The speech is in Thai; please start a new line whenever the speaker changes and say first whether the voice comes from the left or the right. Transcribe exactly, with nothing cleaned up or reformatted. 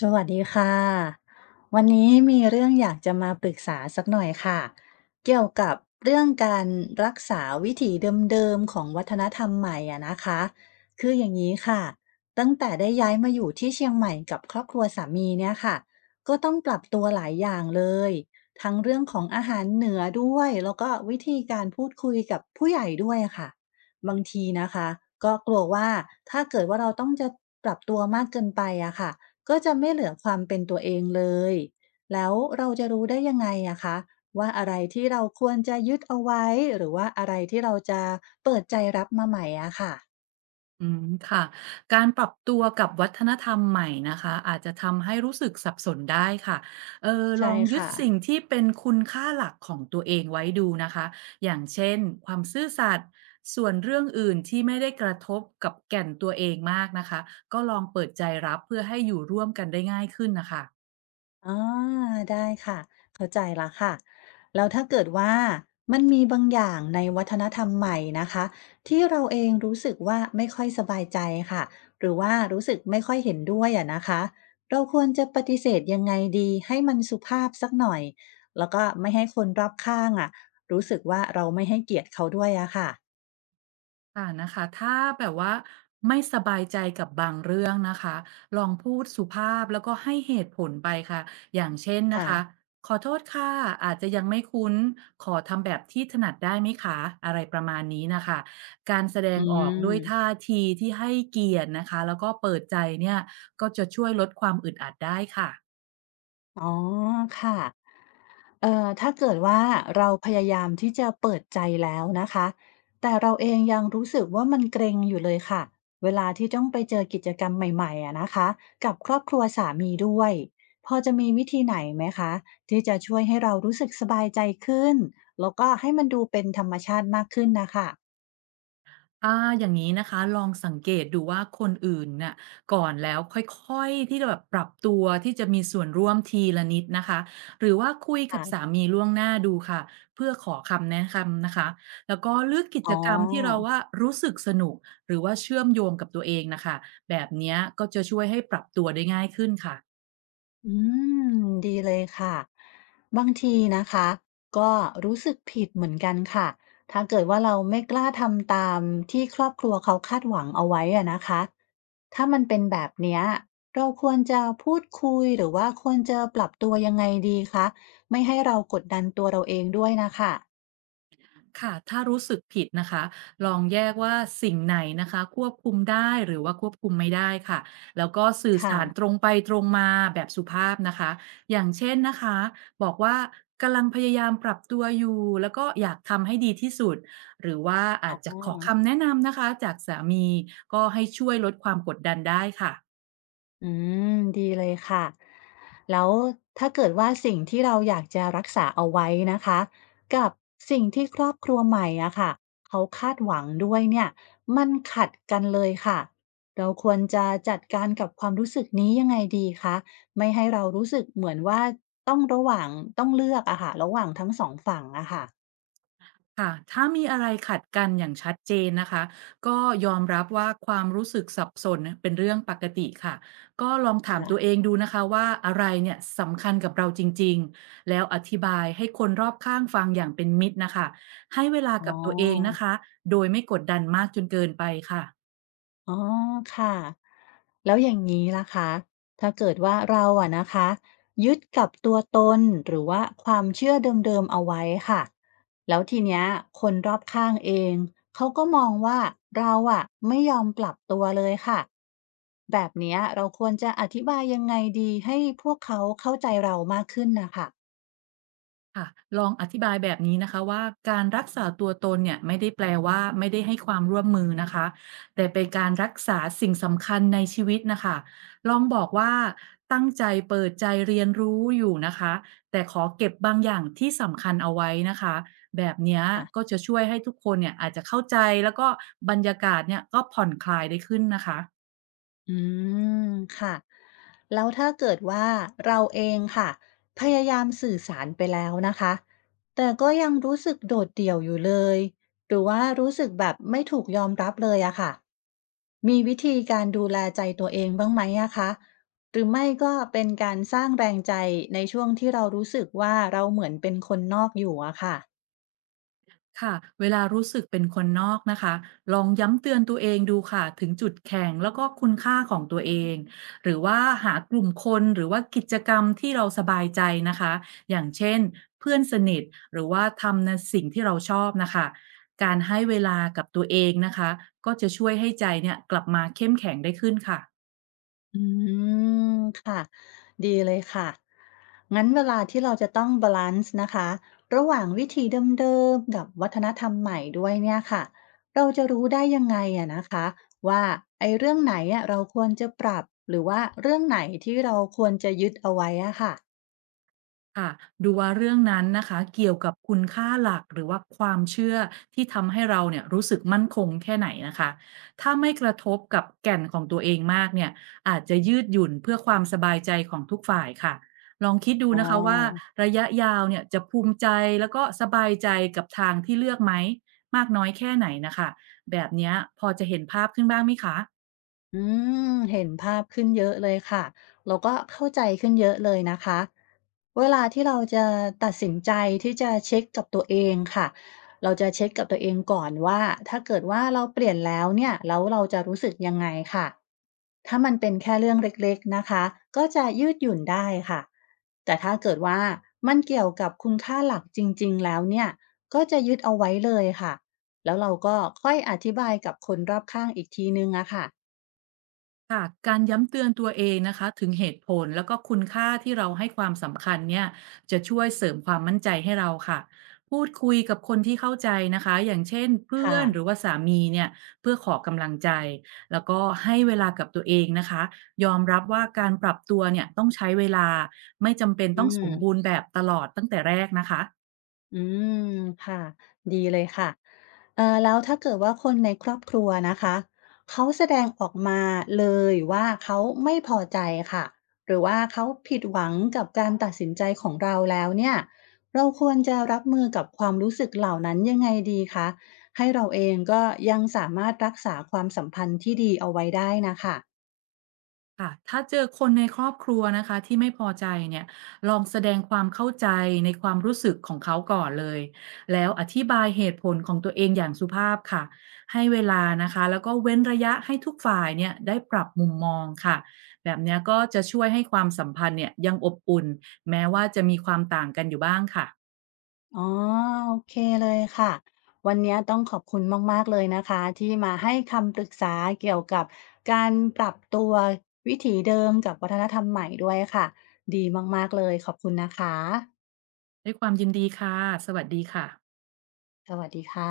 left: สวัสดีค่ะวันนี้มีเรื่องอยากจะมาปรึกษาสักหน่อยค่ะเกี่ยวกับเรื่องการรักษาวิถีเดิมๆของวัฒนธรรมใหม่อะนะคะคืออย่างนี้ค่ะตั้งแต่ได้ย้ายมาอยู่ที่เชียงใหม่กับครอบครัวสามีเนี่ยค่ะก็ต้องปรับตัวหลายอย่างเลยทั้งเรื่องของอาหารเหนือด้วยแล้วก็วิธีการพูดคุยกับผู้ใหญ่ด้วยค่ะบางทีนะคะก็กลัวว่าถ้าเกิดว่าเราต้องจะปรับตัวมากเกินไปอะค่ะ ก็จะไม่เหลือความเป็นตัวเองเลย แล้วเราจะรู้ได้ยังไงอะคะว่าอะไรที่เราควรจะยึดเอาไว้หรือว่าอะไรที่เราจะเปิดใจรับมาใหม่อะค่ะ
right: อืมค่ะการปรับตัวกับวัฒนธรรมใหม่นะคะอาจจะทำให้รู้สึกสับสนได้ค่ะเออล
left: ใช่
right: องยึด
left: ค่ะ
right: สิ่งที่เป็นคุณค่าหลักของตัวเองไว้ดูนะคะอย่างเช่นความซื่อสัตย์ส่วนเรื่องอื่นที่ไม่ได้กระทบกับแก่นตัวเองมากนะคะก็ลองเปิดใจรับเพื่อให้อยู่ร่วมกันได้ง่ายขึ้นนะคะ
left: อ๋อได้ค่ะเข้าใจแล้วค่ะแล้วถ้าเกิดว่ามันมีบางอย่างในวัฒนธรรมใหม่นะคะที่เราเองรู้สึกว่าไม่ค่อยสบายใจค่ะหรือว่ารู้สึกไม่ค่อยเห็นด้วยอะนะคะเราควรจะปฏิเสธยังไงดีให้มันสุภาพสักหน่อยแล้วก็ไม่ให้คนรอบข้างอะรู้สึกว่าเราไม่ให้เกียรติเขาด้วยอะค่ะ
right: ค่ะนะคะถ้าแบบว่าไม่สบายใจกับบางเรื่องนะคะลองพูดสุภาพแล้วก็ให้เหตุผลไปค่ะอย่างเช่นนะคะ
left: ค่ะ
right: ขอโทษค่ะอาจจะยังไม่คุ้นขอทำแบบที่ถนัดได้ไหมคะอะไรประมาณนี้นะคะการแสด
left: อื
right: งออกด้วย
left: ม
right: ท่าทีที่ให้เกียรตินะคะแล้วก็เปิดใจเนี่ยก็จะช่วยลดความอึดอัดได้ค่ะ
left: อ๋อค่ะ เอ่อถ้าเกิดว่าเราพยายามที่จะเปิดใจแล้วนะคะแต่เราเองยังรู้สึกว่ามันเกรงอยู่เลยค่ะเวลาที่ต้องไปเจอกิจกรรมใหม่ๆอะนะคะกับครอบครัวสามีด้วยพอจะมีวิธีไหนไหมคะที่จะช่วยให้เรารู้สึกสบายใจขึ้นแล้วก็ให้มันดูเป็นธรรมชาติมากขึ้นน่ะค่ะ
right: อาอย่างนี้นะคะลองสังเกตดูว่าคนอื่นน่ะก่อนแล้วค่อยๆที่จะแบบปรับตัวที่จะมีส่วนร่วมทีละนิดนะคะหรือว่าคุยกับ
left: ค่ะ
right: สามีล่วงหน้าดูค่ะเพื่อขอคำแนะคำนะคะแล้วก็เลือกกิ
left: อ๋
right: จกรรมที่เรา
left: อ
right: ว่ารู้สึกสนุกหรือว่าเชื่อมโยงกับตัวเองน่ะคะแบบเนี้ยก็จะช่วยให้ปรับตัวได้ง่ายขึ้นค่ะ
left: อืมดีเลยค่ะบางทีนะคะก็รู้สึกผิดเหมือนกันค่ะถ้าเกิดว่าเราไม่กล้าทำตามที่ครอบครัวเขาคาดหวังเอาไว้อะนะคะถ้ามันเป็นแบบเนี้ยเราควรจะพูดคุยหรือว่าควรจะปรับตัวยังไงดีคะไม่ให้เรากดดันตัวเราเองด้วยนะคะ
right: ค่ะถ้ารู้สึกผิดนะคะลองแยกว่าสิ่งไหนนะคะควบคุมได้หรือว่าควบคุมไม่ได้ค่ะแล้วก็สื่อ
left: ค่ะ
right: สารตรงไปตรงมาแบบสุภาพนะคะอย่างเช่นนะคะบอกว่ากำลังพยายามปรับตัวอยู่ แล้วก็อยากทำให้ดีที่สุด หรือว่าอา
left: อ๋
right: จจะ
left: อ
right: ขอคำแนะนำนะคะจากสามีก็ให้ช่วยลดความกดดันได้ค่ะ
left: อืมดีเลยค่ะแล้วถ้าเกิดว่าสิ่งที่เราอยากจะรักษาเอาไว้นะคะกับสิ่งที่ครอบครัวใหม่อะค่ะเขาคาดหวังด้วยเนี่ยมันขัดกันเลยค่ะเราควรจะจัดการกับความรู้สึกนี้ยังไงดีคะไม่ให้เรารู้สึกเหมือนว่าต้องระหว่างต้องเลือกอะค่ะระหว่างทั้งสองฝั่งอะค่ะ
right: ค่ะถ้ามีอะไรขัดกันอย่างชัดเจนนะคะก็ยอมรับว่าความรู้สึกสับสนเป็นเรื่องปกติค่ะก็ลองถาม
left: ค่ะ
right: ตัวเองดูนะคะว่าอะไรเนี่ยสำคัญกับเราจริงๆแล้วอธิบายให้คนรอบข้างฟังอย่างเป็นมิตรนะคะให้เวลา
left: อ๋อ
right: กับตัวเองนะคะโดยไม่กดดันมากจนเกินไปค่ะ
left: อ๋อค่ะแล้วอย่างนี้ล่ะคะถ้าเกิดว่าเราอะนะคะยึดกับตัวตนหรือว่าความเชื่อเดิมๆเอาไว้ค่ะแล้วทีเนี้ยคนรอบข้างเองเขาก็มองว่าเราอะไม่ยอมปรับตัวเลยค่ะแบบเนี้ยเราควรจะอธิบายยังไงดีให้พวกเขาเข้าใจเรามากขึ้นนะคะ
right: ค่ะลองอธิบายแบบนี้นะคะว่าการรักษาตัวตนเนี่ยไม่ได้แปลว่าไม่ได้ให้ความร่วมมือนะคะแต่เป็นการรักษาสิ่งสำคัญในชีวิตนะคะลองบอกว่าตั้งใจเปิดใจเรียนรู้อยู่นะคะแต่ขอเก็บบางอย่างที่สำคัญเอาไว้นะคะแบบเนี้ยก็
left: ค่ะ
right: จะช่วยให้ทุกคนเนี่ยอาจจะเข้าใจแล้วก็บรรยากาศเนี่ยก็ผ่อนคลายได้ขึ้นนะคะ
left: อืมค่ะแล้วถ้าเกิดว่าเราเองค่ะพยายามสื่อสารไปแล้วนะคะแต่ก็ยังรู้สึกโดดเดี่ยวอยู่เลยหรือว่ารู้สึกแบบไม่ถูกยอมรับเลยอะค่ะมีวิธีการดูแลใจตัวเองบ้างไหมอะคะหรือไม่ก็เป็นการสร้างแรงใจในช่วงที่เรารู้สึกว่าเราเหมือนเป็นคนนอกอยู่อะค่ะ
right: ค่ะเวลารู้สึกเป็นคนนอกนะคะลองย้ำเตือนตัวเองดูค่ะถึงจุดแข็งแล้วก็คุณค่าของตัวเองหรือว่าหากลุ่มคนหรือว่ากิจกรรมที่เราสบายใจนะคะอย่างเช่นเพื่อนสนิทหรือว่าทำในสิ่งที่เราชอบนะคะการให้เวลากับตัวเองนะคะก็จะช่วยให้ใจเนี่ยกลับมาเข้มแข็งได้ขึ้นค่ะ
left: อืมค่ะดีเลยค่ะงั้นเวลาที่เราจะต้องบาลานซ์นะคะระหว่างวิธีเดิมๆกับวัฒนธรรมใหม่ด้วยเนี่ยค่ะเราจะรู้ได้ยังไงอะนะคะว่าไอ้เรื่องไหนอะเราควรจะปรับหรือว่าเรื่องไหนที่เราควรจะยึดเอาไว้อะค่ะ
right: ค่ะดูว่าเรื่องนั้นนะคะเกี่ยวกับคุณค่าหลักหรือว่าความเชื่อที่ทำให้เราเนี่ยรู้สึกมั่นคงแค่ไหนนะคะถ้าไม่กระทบกับแก่นของตัวเองมากเนี่ยอาจจะยืดหยุ่นเพื่อความสบายใจของทุกฝ่ายค่ะลองคิดดู
left: อ๋
right: นะคะว่า
left: อ
right: ระยะยาวเนี่ยจะภูมิใจแล้วก็สบายใจกับทางที่เลือกไหมมากน้อยแค่ไหนนะคะแบบเนี้ยพอจะเห็นภาพขึ้นบ้างไหมคะ
left: อืมเห็นภาพขึ้นเยอะเลยค่ะเราก็เข้าใจขึ้นเยอะเลยนะคะเวลาที่เราจะตัดสินใจที่จะเช็กกับตัวเองค่ะเราจะเช็กกับตัวเองก่อนว่าถ้าเกิดว่าเราเปลี่ยนแล้วเนี่ยแล้วเราจะรู้สึกยังไงค่ะถ้ามันเป็นแค่เรื่องเล็กๆนะคะก็จะยืดหยุ่นได้ค่ะแต่ถ้าเกิดว่ามันเกี่ยวกับคุณค่าหลักจริงๆแล้วเนี่ยก็จะยึดเอาไว้เลยค่ะแล้วเราก็ค่อยอธิบายกับคนรอบข้างอีกทีนึงอะค่ะ
right: ค่ะการย้ำเตือนตัวเองนะคะถึงเหตุผลแล้วก็คุณค่าที่เราให้ความสำคัญเนี่ยจะช่วยเสริมความมั่นใจให้เราค่ะพูดคุยกับคนที่เข้าใจนะคะอย่างเช่นเพื่อ
left: ค่ะ
right: นหรือว่าสามีเนี่ยเพื่อขอกำลังใจแล้วก็ให้เวลากับตัวเองนะคะยอมรับว่าการปรับตัวเนี่ยต้องใช้เวลาไม่จำเป็น
left: อื
right: ต้องสม
left: ม
right: บูรณ์แบบตลอดตั้งแต่แรกนะคะ
left: อืมค่ะดีเลยค่ะเอ่อแล้วถ้าเกิดว่าคนในครอบครัวนะคะ เขาแสดงออกมาเลยว่าเขาไม่พอใจค่ะ หรือว่าเขาผิดหวังกับการตัดสินใจของเราแล้วเนี่ย เราควรจะรับมือกับความรู้สึกเหล่านั้นยังไงดีคะ ให้เราเองก็ยังสามารถรักษาความสัมพันธ์ที่ดีเอาไว้ได้นะคะ
right: ค่ะถ้าเจอคนในครอบครัวนะคะที่ไม่พอใจเนี่ยลองแสดงความเข้าใจในความรู้สึกของเขาก่อนเลยแล้วอธิบายเหตุผลของตัวเองอย่างสุภาพค่ะให้เวลานะคะแล้วก็เว้นระยะให้ทุกฝ่ายเนี่ยได้ปรับมุมมองค่ะแบบเนี้ยก็จะช่วยให้ความสัมพันธ์เนี่ยยังอบอุ่นแม้ว่าจะมีความต่างกันอยู่บ้างค่ะ
left: อ๋อโอเคเลยค่ะวันนี้ต้องขอบคุณมากๆเลยนะคะที่มาให้คำปรึกษาเกี่ยวกับการปรับตัววิถีเดิมกับวัฒนธรรมใหม่ด้วยค่ะดีมากๆเลยขอบคุณนะคะ
right: ด้วยความยินดีค่ะสวัสดีค่ะ
left: สวัสดีค่ะ